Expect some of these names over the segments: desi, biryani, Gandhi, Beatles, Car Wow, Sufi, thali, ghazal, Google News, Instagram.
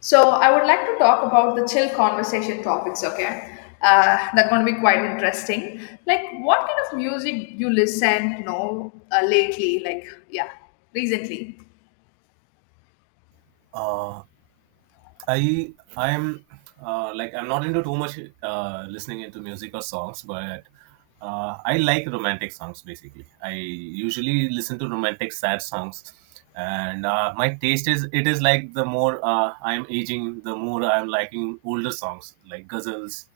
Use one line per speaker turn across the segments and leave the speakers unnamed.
So I would like to talk about the chill conversation topics. Okay, that's going to be quite interesting. Like, what kind of music you listen? Lately, like yeah, recently.
uh, I I'm like I'm not into too much listening into music or songs, but I like romantic songs basically. I usually listen to romantic sad songs, and my taste is it is like the more I'm aging, the more I'm liking older songs like ghazals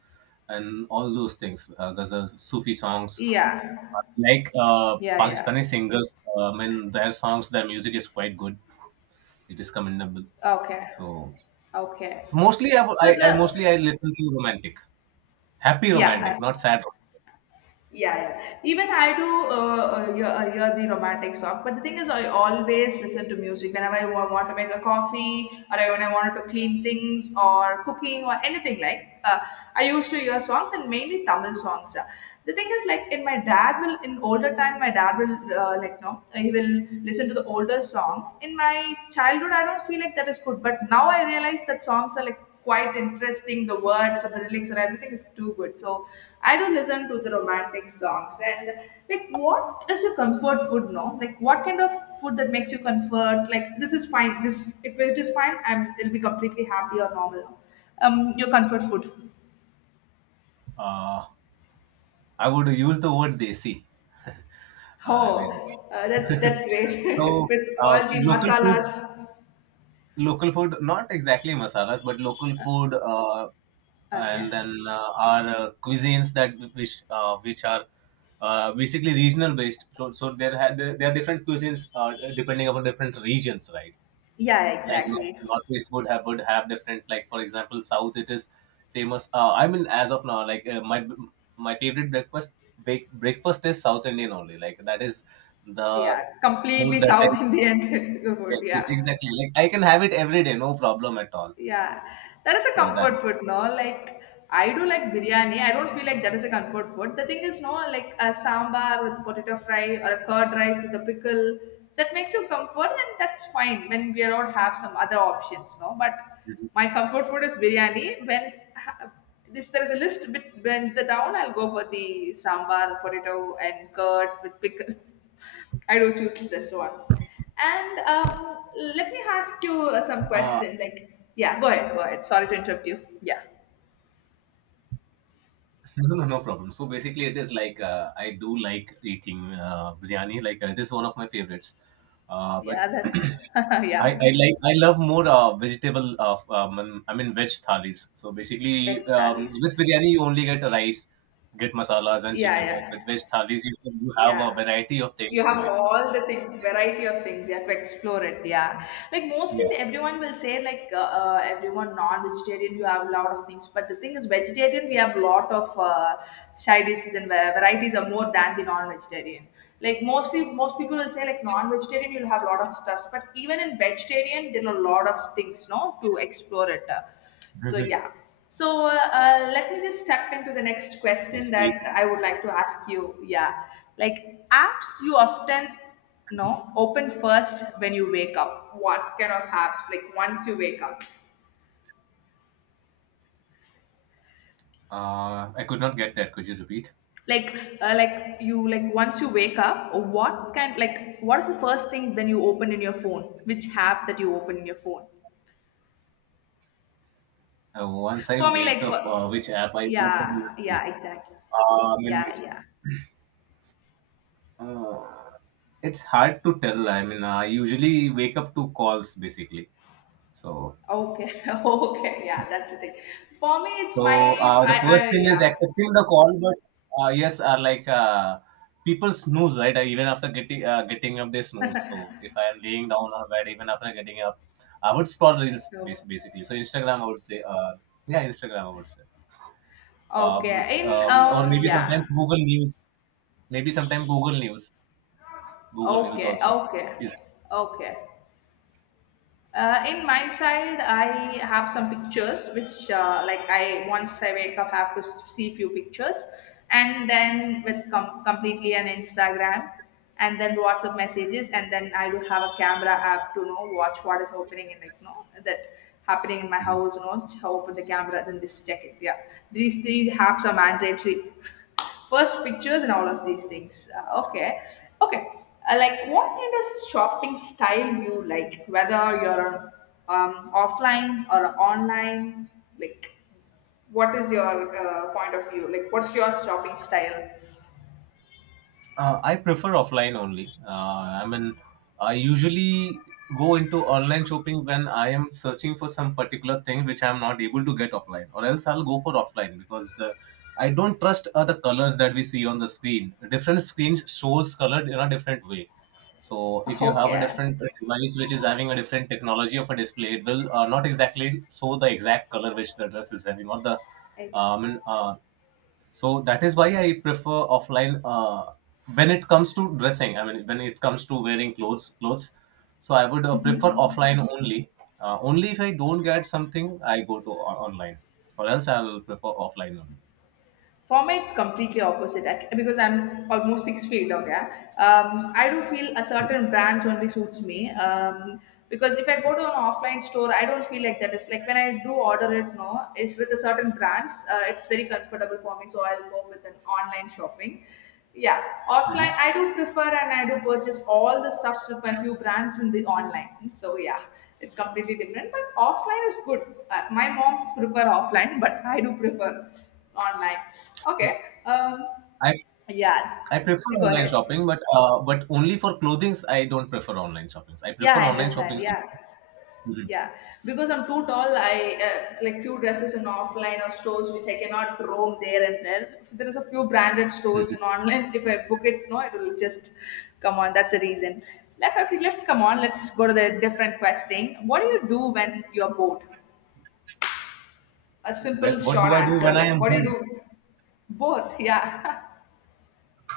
and all those things, ghazals, Sufi songs.
Yeah,
Like
yeah, yeah.
Pakistani singers, I mean, their songs, their music is quite good. It is commendable.
Okay,
So.
okay.
So mostly, I, would-
So
I
the
mostly I listen to romantic, happy romantic,
yeah.
not sad.
Yeah, yeah. Even I do hear the romantic song, but the thing is, I always listen to music whenever I want to make a coffee, or when I wanted to clean things, or cooking, or anything like. I used to hear songs and mainly Tamil songs. Yeah. The thing is, like in older time, my dad will like no, he will listen to the older song. In my childhood, I don't feel like that is good, but now I realize that songs are like quite interesting. The words and the lyrics and everything is too good. So I do listen to the romantic songs. And like, what is your comfort food? No, like what kind of food that makes you comfort? Like this is fine. This if it is fine, I'm it'll be completely happy or normal. Your comfort food.
Uh, I would use the word desi. I mean,
Oh, that, that's great.
so
With
uh,
all the
local food,
masalas.
local food, not exactly masalas, but local food,
Okay.
and then our cuisines that which are basically regional based. So there are different cuisines depending upon different regions, right?
Yeah,
Like
exactly.
northeast would have different, like for example south, it is famous, I mean. As of now, like my favorite breakfast breakfast is south indian only, like that is the
Yeah,
food
completely
that I,
South Indian food.
yes, yes
Yeah.
exactly, like I can have it every day, no problem at all.
Yeah, that is a
so that is-
comfort food, no? Like, I do like biryani. I don't feel like that is a comfort food. The thing is, no, like a sambar with potato fry or a curd rice with a pickle, that makes you comfort, and that's fine when we don't have some other options, no? But my comfort food is biryani. This there is a list bit bend the down, I'll go for the sambar, potato, and curd with pickle. I do choose this one. And let me ask you some
uh,
question. Like, yeah, go ahead, go ahead. Sorry to interrupt you. Yeah,
No, no, no problem. So basically, it is like I do like eating biryani. Like it is one of my favorites. But
yeah, that's
I
yeah,
like I love more vegetable of I mean veg thalis. So basically,
best Thalis.
with biryani you only get rice, get masalas and
Yeah,
chicken, right?
yeah.
With veg thalis you have
Yeah,
a variety of things
you
to
have
it.
all the things variety of things you have to explore it, yeah. Like mostly
Yeah.
everyone will say like everyone non-vegetarian you have a lot of things, but the thing is vegetarian we have lot of side dishes and varieties are more than the non-vegetarian. Like mostly most people will say like non-vegetarian you'll have a lot of stuff, but even in vegetarian there are a lot of things, no, to explore it. So yeah. So let me just step into the next question
Yes.
that I would like to ask you. Yeah, like apps you often no open first when you wake up. What kind of apps? Like once you wake up,
I could not get that. Could you repeat?
like like you like once you wake up, what kind like what is the first thing then you open in your phone? Which app that you open in your phone?
Once I
For me,
wake
like for
up, which app I
yeah
open?
yeah exactly
Uh, I mean,
yeah yeah.
Uh, it's hard to tell. I mean, I usually wake up to calls basically. So,
Okay, okay, yeah, that's the thing. For me, it's
so
my
the first
I
thing is
yeah.
accepting the call, but yes, are like people snooze, right? Even after getting up, they snooze. So, if I am laying down on bed, even after getting up, I would scroll reels
Okay,
basically. So, Instagram, I would say, yeah, Instagram, I would say, but
okay. In
or maybe
yeah.
sometimes Google News, maybe sometimes Google News, Google News
Okay,
also
okay,
is.
okay. In my side, I have some pictures which, like, I once I wake up, have to see few pictures, and then with completely an Instagram, and then WhatsApp messages, and then I do have a camera app to you know watch what is happening and like no that happening in my house, you know, open the camera, then just check it. Yeah, these apps are mandatory, first pictures and all of these things, okay, okay. Like what kind of shopping style you like, whether you're um, offline or online? Like what is your point of view, like what's your shopping style?
I prefer offline only. I usually go into online shopping when I am searching for some particular thing which I am not able to get offline, or else I'll go for offline because I don't trust the colors that we see on the screen. Different screens shows color in a different way. So if you have a
Okay.
different device which is having a different technology of a display, it will not exactly show the exact color which the dress is having, or the um, uh, so that is why I prefer offline when it comes to dressing. I mean, when it comes to wearing clothes. So I would prefer offline only. Only if I don't get something, I go to online, or else I'll prefer offline only.
For me, it's completely opposite, like, because I'm almost six feet. Okay, I do feel a certain brands only suits me. Because if I go to an offline store, I don't feel like that. It's like when I do order it, no, it's with a certain brands. It's very comfortable for me, so I'll go with an online shopping. Yeah,
Mhm.
offline I do prefer and I do purchase all the stuffs with my few brands in the online. So yeah, it's completely different, but offline is good. My moms prefer offline, but I do prefer online.
Yeah.
Okay. Um,
I
yeah.
I prefer
You go
online
ahead.
shopping, but only for clothings. I don't prefer online shoppings. I
Yeah,
prefer
I
online
understand.
shoppings.
Yeah.
Mhm.
Yeah, because I'm too tall, I like few dresses in offline or stores which I cannot roam there and there. If there is a few branded stores in online, if I book it, no, it will just come on. That's the reason. Like, okay, let's come on. Let's go to the different question. What do you do when you're bored? A
Where,
simple
what do
short
I do
answer
when I
like
am
what do you
home?
do? Both, yeah.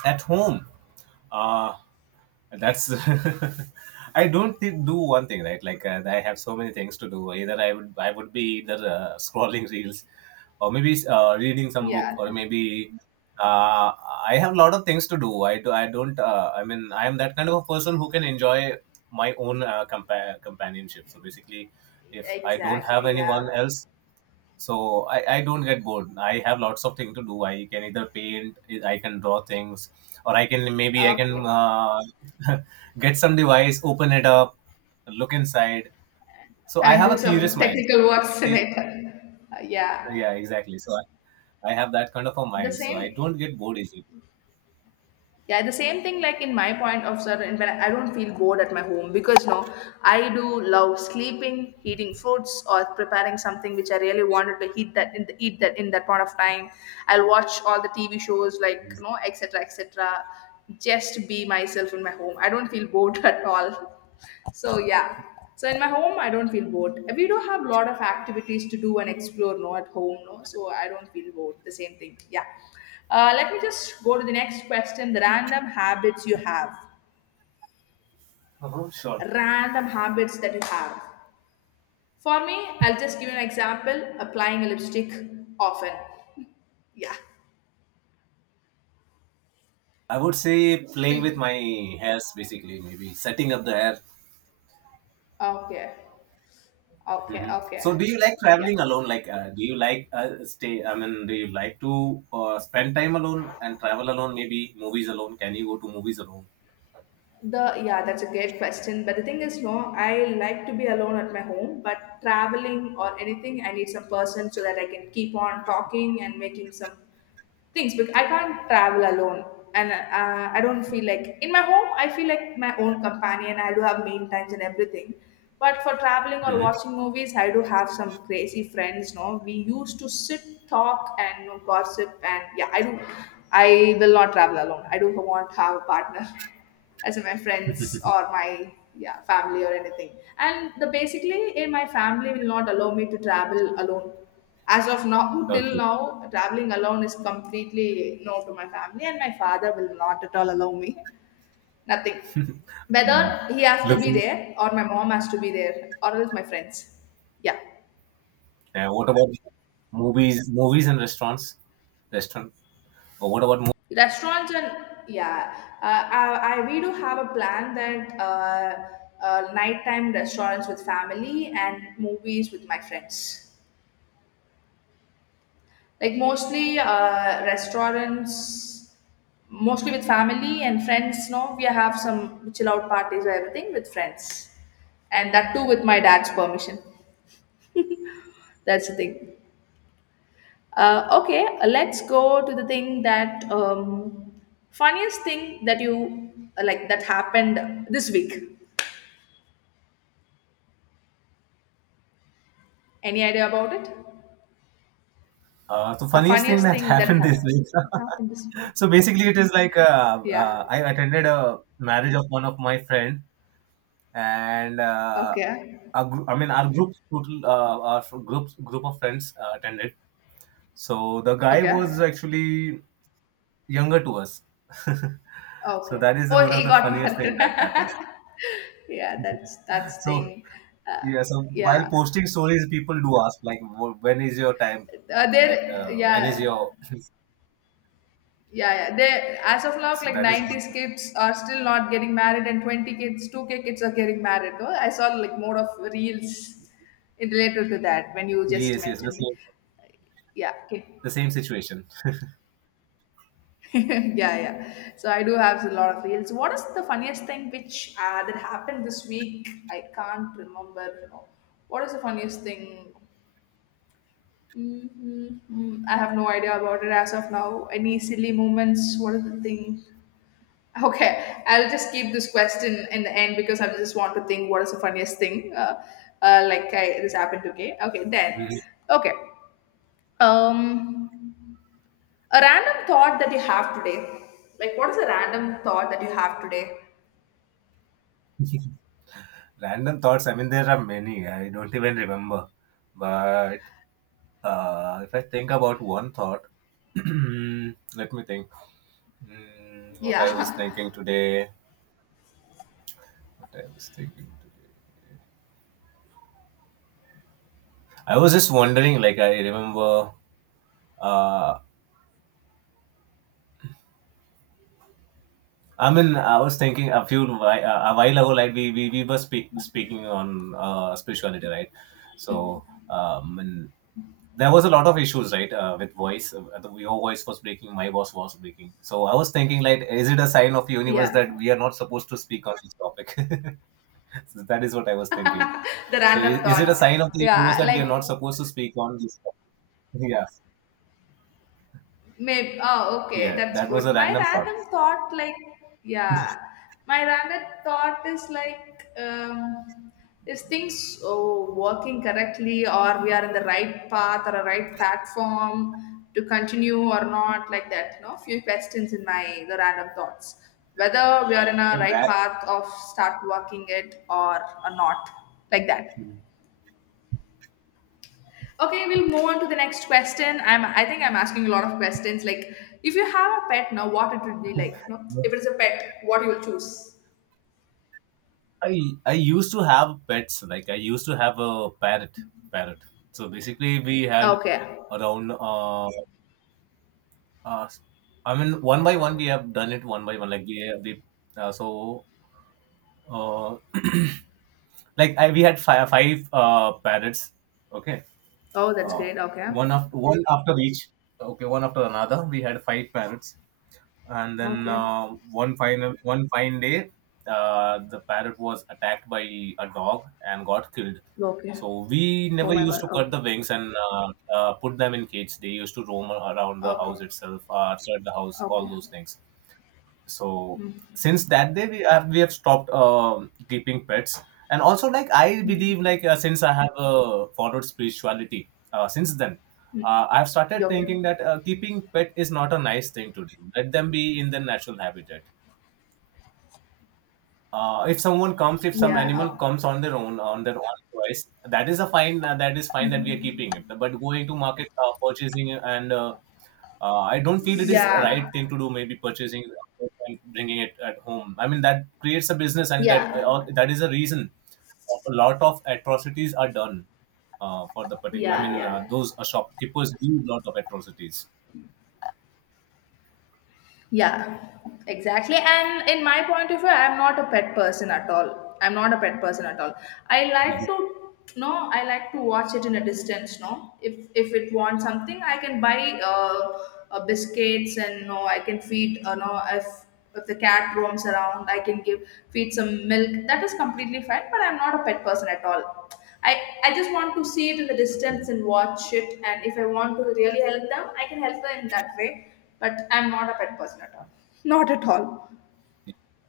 At home, uh that's I don't thi- do one thing, right? Like I have so many things to do. Either I would I would be either scrolling reels, or maybe reading some book,
Yeah,
or maybe uh, I have a lot of things to do. I don't I mean, I am that kind of a person who can enjoy my own companionship. So basically, if I don't have
exactly, yeah.
anyone else, so I don't get bored. I have lots of things to do. I can either paint, I can draw things, or I can maybe I
Okay,
can get some device, open it up, look inside. So I
and
have
do
a curious
some
mind
technical works in
basically.
it. Yeah,
Yeah, exactly, so I have that kind of a
the
mind, so I
same.
don't get bored easily.
Yeah, the same thing, like in my point of certain when I don't feel bored at my home because no, I do love sleeping, eating fruits, or preparing something which I really wanted to eat that in the, eat that in that point of time. I'll watch all the TV shows like you know, etc etc. Just be myself in my home. I don't feel bored at all. So yeah. So in my home, I don't feel bored. We do have a lot of activities to do and explore, no, at home, no. So I don't feel bored. The same thing. Yeah. Let me just go to the next question. The random habits you have.
So
Random habits that you have. For me, I'll just give you an example. Applying a lipstick often. Yeah.
I would say playing with
Okay.
my hairs basically, maybe setting up the hair.
Okay. Okay.
Mhm.
Okay.
So, do you like
Yeah.
traveling alone? Like, do you like stay? I mean, do you like to spend time alone and travel alone? Maybe movies alone. Can you go to movies alone?
The yeah, that's a great question. But the thing is, no, I like to be alone at my home. But traveling or anything, I need some person so that I can keep on talking and making some things. Because I can't travel alone, and I don't feel like in my home. I feel like my own companion. I do have main times and everything. But for traveling or
Hmm.
watching movies, I do have some crazy friends. No, we used to sit, talk, and you know, gossip, and yeah, I do. I will not travel alone. I do want to have a partner as in my friends or my yeah family or anything, and the basically in my family will not allow me to travel alone as of now, till
Okay.
now. Traveling alone is completely no to my family, and my father will not at all allow me, nothing, whether
Mhm.
he has to be
Looking.
there or my mom has to be there or else my friends, yeah.
What about movies? Movies and restaurants. Restaurant. Or what about?
Restaurants and yeah, I we do have a plan that nighttime restaurants with family and movies with my friends. Like mostly restaurants, mostly with family and friends. No, we have some chill out parties or everything with friends, and that too with my dad's permission. That's the thing. Okay, let's go to the thing that funniest thing that you like that happened this week. Any idea about it?
So
A
funniest thing
funniest
that
thing that
happened this week.
happened this.
So basically, it is like
Yeah.
I attended a marriage of one of my friend, and
Okay.
our group, I mean our group total groups, group of friends attended. So the guy was
Okay.
actually younger to us. So
Okay.
that is the
Oh,
one of
he
the
got
funniest thing
married.
that happens.
Yeah, that's
So
thing. Uh,
yeah, so while
yeah.
posting stories, people do ask like, When is your time? Like
There.
when is
Yeah.
your?"
Yeah, yeah. They as of now,
So
like
that is one.
90s kids are still not getting married, and 20 kids, 2K kids are getting married. Though I saw like more of reels in related to that when you just
Yes, yes,
mentioned. Like, yeah. Okay.
the same situation.
Yeah, yeah. So I do have a lot of reels. What is the funniest thing which that happened this week? I can't remember. What is the funniest thing? Mm. I have no idea about it as of now. Any silly moments? What is the thing? Okay, I'll just keep this question in the end because I just want to think what is the funniest thing. Like I, this happened to me. Okay, then.
Mhm.
Okay. Um. A random thought that you have today. Like, what is a random thought that you have today?
Random thoughts. I mean, there are many. I don't even remember, but if I think about one thought, let me think. Mm, what I was
Yeah.
thinking today. What I was thinking today. I was just wondering. Like I remember, uh, I mean, I was thinking a while ago, like we were speaking on spirituality, right? So, and there was a lot of issues, right, with voice. Your voice was breaking, my voice was breaking. So I was thinking, like, is it a sign of universe that
Yeah.
we are not supposed to speak on this topic? So that is what I was thinking.
The
So
random
is it a sign of
thought.
the universe
Yeah.
that we are not
Like,
supposed to speak on this topic? Yeah,
maybe. Oh, okay.
yeah.
That's
That was a
good. My
random thought.
random thought, like, yeah. My random thought is like, is things oh, working correctly, or we are in the right path or a right platform to continue or not, like that. You know, few questions in my the random thoughts, whether we are in a
So
right
that.
path of start working it or not, like that. Okay, we'll move on to the next question. I think I'm asking a lot of questions. Like if you have a pet now, what it would be like? No? If it's a pet, what you will choose?
I I used to have pets. Like I used to have a parrot. Parrot. So basically, we had
Okay.
around. Uh, I mean, one by one, we have done it one by one. Like we so uh, like I, we had five parrots. Okay.
Oh, that's
Uh,
great. Okay.
one after one after each. Okay, one after another. We had five parrots. And then
Okay.
one final, one fine day, the parrot was attacked by a dog and got killed.
Okay.
So we
Oh
never
my
used
god.
to cut
Okay.
the wings and put them in cage. They used to roam around the
Okay.
house itself, outside the house, all
Okay.
those things. So
Mm.
since that day, we have stopped keeping pets. And also like I believe, like since I have followed spirituality, since then, I've started
Okay.
thinking that keeping pet is not a nice thing to do. Let them be in their natural habitat. If someone comes, if some
Yeah.
animal
Oh.
comes on their own, on their own choice, that is a fine, that is fine that we are keeping it. But going to market, purchasing, and I don't feel it is a
Yeah.
right thing to do. Maybe purchasing and bringing it at home, I mean that creates a business, and
Yeah.
that is a reason of a lot of atrocities are done for the particular. I
Yeah.
mean
Yeah.
those shopkeepers do a lot of atrocities.
Yeah, exactly. And in my point of view, I'm not a pet person at all. I'm not a pet person at all. I like to no, I like to watch it in a distance. No, if it wants something, I can buy biscuits and no, I can feed. No, if the cat roams around, I can give feed some milk. That is completely fine. But I'm not a pet person at all. I, I just want to see it in the distance
Mhm.
and watch it. And if I want to really help them, I can help them in that way. But I'm not a pet person at all. Not at all.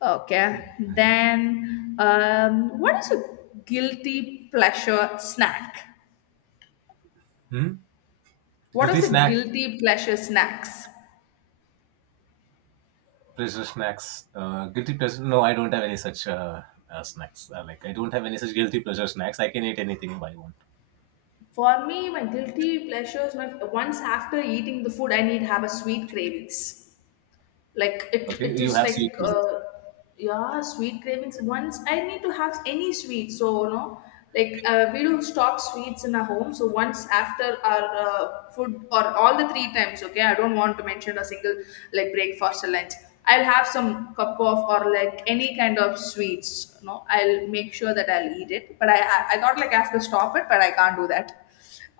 Okay. Then, what is a guilty pleasure snack?
Hmm?
What
Guilty
is a
snack,
guilty pleasure snacks?
pleasure snacks. Guilty pleasure. No, I don't have any such snacks. Like I don't have any such guilty pleasure snacks. I can eat anything I want.
For me, my guilty pleasures, my, once after eating the food, I need have a sweet cravings. Like it
Okay,
it
you
is
have sweet
like yeah sweet cravings once I need to have any sweet so. Like we do stock sweets in our home, so once after our food or all the three times, okay, I don't want to mention a single like breakfast or lunch. I'll have some cup of or like any kind of sweets, you know, I'll make sure that I'll eat it, but I thought like I have to stop it, but I can't do that.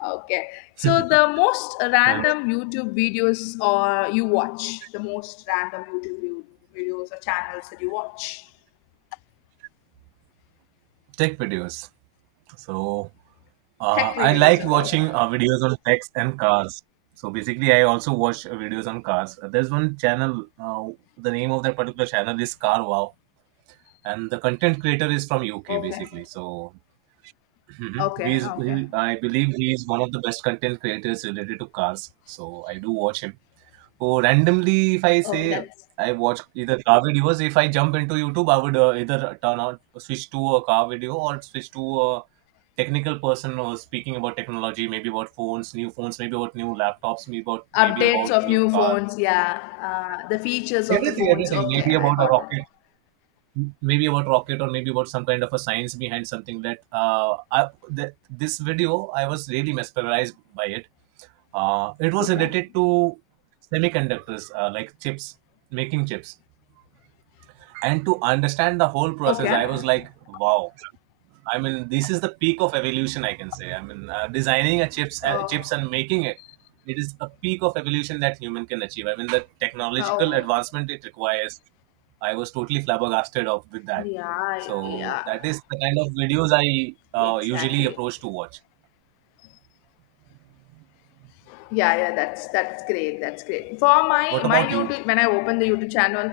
Okay. So the most
things.
random YouTube videos or you watch, the most random videos or channels that you watch,
Tech videos. So
tech
I
videos
like
and all.
watching videos on techs and cars. So basically, I also watch videos on cars. There's one channel. The name of that particular channel is Car Wow, and the content creator is from UK
Okay.
basically. So Mhm.
Okay. Okay.
I believe he is one of the best content creators related to cars. So I do watch him. Oh, randomly, if I say
Okay. That's
I watch either car videos, if I jump into YouTube, I would either turn on, switch to a car video, or switch to a technical person or speaking about technology, maybe about phones, new phones, maybe about new laptops, maybe
updates
about
of
new
new
car,
phones. Yeah. The features of the
everything,
phones.
everything,
Okay.
maybe
I
about a
got it.
rocket, maybe about rocket, or maybe about some kind of a science behind something that that this video I was really mesmerized by it. It was
Okay.
related to semiconductors, like chips, making chips, and to understand the whole process I was
Okay.
like wow, I mean this is the peak of evolution, I can say. I mean designing a chips,
Oh.
chips and making it, it is a peak of evolution that human can achieve. I mean the technological
Okay.
advancement it requires, I was totally flabbergasted of with that.
Yeah.
So
Yeah.
that is the kind of videos I usually
Exactly.
approach to watch.
Yeah, yeah, that's great, that's great for my
What
my
about you?
YouTube. When I open the YouTube channel,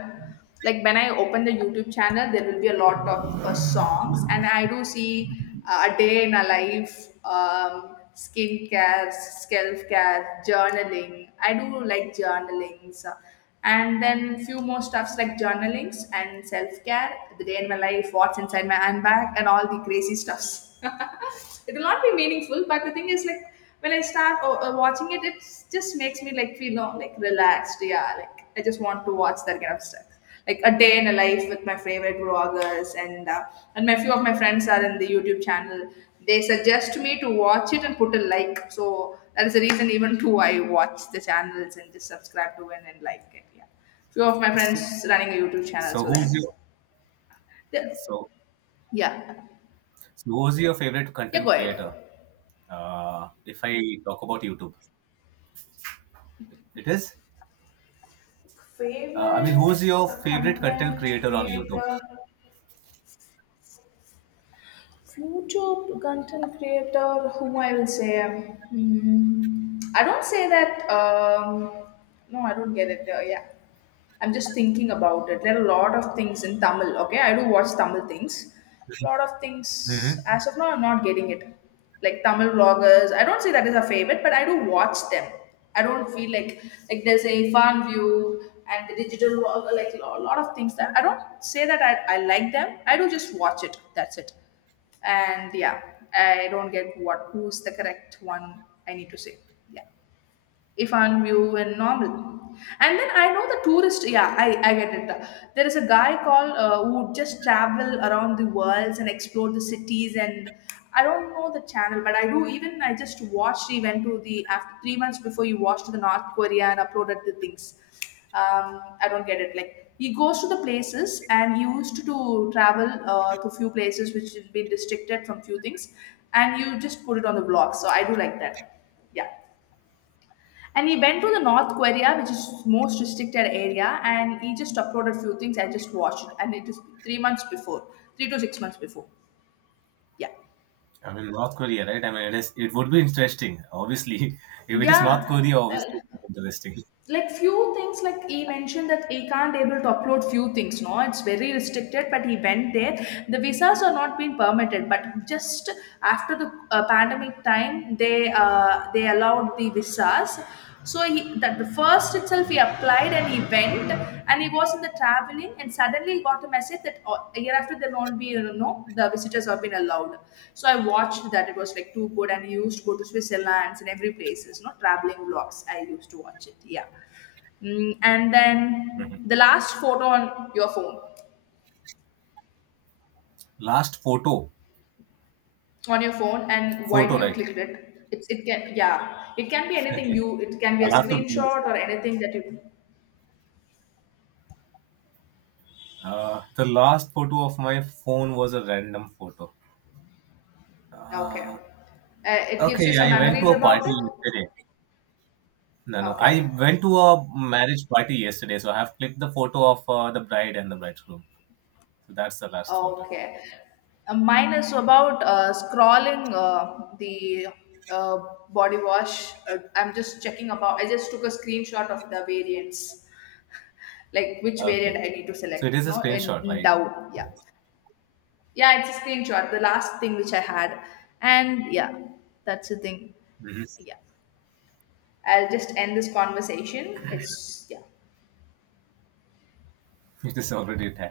like when I open the YouTube channel, there will be a lot of songs, and I do see a day in a life, skincare, self care, journaling. I do like journalings and then few more stuffs like journalings and self-care, the day in my life, what's inside my handbag, and all the crazy stuffs it will not be meaningful, but the thing is like when I start watching it, it just makes me like feel you like relaxed. Yeah, like I just want to watch that kind of stuff, like a day in a life with my favorite vloggers, and my few of my friends are in the YouTube channel. They suggest me to watch it and put a like, so that is the reason even too I watch the channels and just subscribe to it and like it. Yeah, few of my
so
friends running a YouTube channel, so
who's your
that the-
so,
yeah,
who's your favorite
yeah, go
content
ahead.
creator? If I talk about youtube, it is, uh, I mean,
Favorite
who's your
the
favorite content
content
creator on YouTube?
creator. Future content creator, whom I will say, hmm, I don't say that. No, I don't get it. Yeah. I'm just thinking about it. There are a lot of things in Tamil. Okay, I do watch Tamil things. Lot of things.
Hmm.
As of now, I'm not getting it. Like Tamil vloggers. I don't say that is a favorite, but I do watch them. I don't feel like there's a fan view and the digital vlog, like a lot of things that I don't say that I like them. I do just watch it. That's it. And yeah, I don't get what who's the correct one I need to say. Yeah if I'm new and normal. And then I know the tourist, yeah, I get it. There is a guy called who would just travel around the worlds and explore the cities, and I don't know the channel, but I do even I just watched he went to the after 3 months before he watched the North Korea and uploaded the things. I don't get it. Like he goes to the places, and he used to travel to few places which has been restricted from few things, and you just put it on the blog. So I do like that. Yeah. And he went to the North Korea, which is most restricted area, and he just uploaded few things. I just watched it, and it is 3 months before, 3 to 6 months before. Yeah,
I mean, North Korea, right? I mean, it is. It would be interesting, obviously. If it is North
yeah.
Korea, obviously, it
Uh,
would be interesting.
like few things, like he mentioned that he can't able to upload few things. No, it's very restricted. But he went there. The visas are not being permitted. But just after the pandemic time, they allowed the visas. So he, that the first itself he
Mhm.
applied, and he went, and he was in the traveling, and suddenly he got a message that a year after there won't be you know the visitors have been allowed. So I watched that, it was like too good, and he used to go to Switzerland and every places, you know, traveling vlogs I used to watch it. Yeah. Mm, and then
Mhm.
the last photo on your phone
Last photo,
on your phone, and why do
photo,
you
right?
click it? It's, it can yeah, it can be anything
Okay.
you, it can be a
I'll have to research
screenshot
it.
or anything that you
The last photo of my phone was a random photo.
okay
Uh,
it gives you
okay,
some
I went to
memories
a
about it.
party yesterday. No, no,
Okay.
I went to a marriage party yesterday, so I have clicked the photo of the bride and the bridegroom. So that's the last photo.
Okay. Mine is about scrolling the uh, body wash. I'm just checking about. I just took a screenshot of the variants, like which
Okay.
variant I need to
So it
select.
is a
No,
screenshot,
and
right?
down. Yeah, yeah. It's a screenshot. The last thing which I had, and yeah, that's the thing.
Hmm.
Yeah, I'll just end this conversation. It's yeah.
It is already tagged.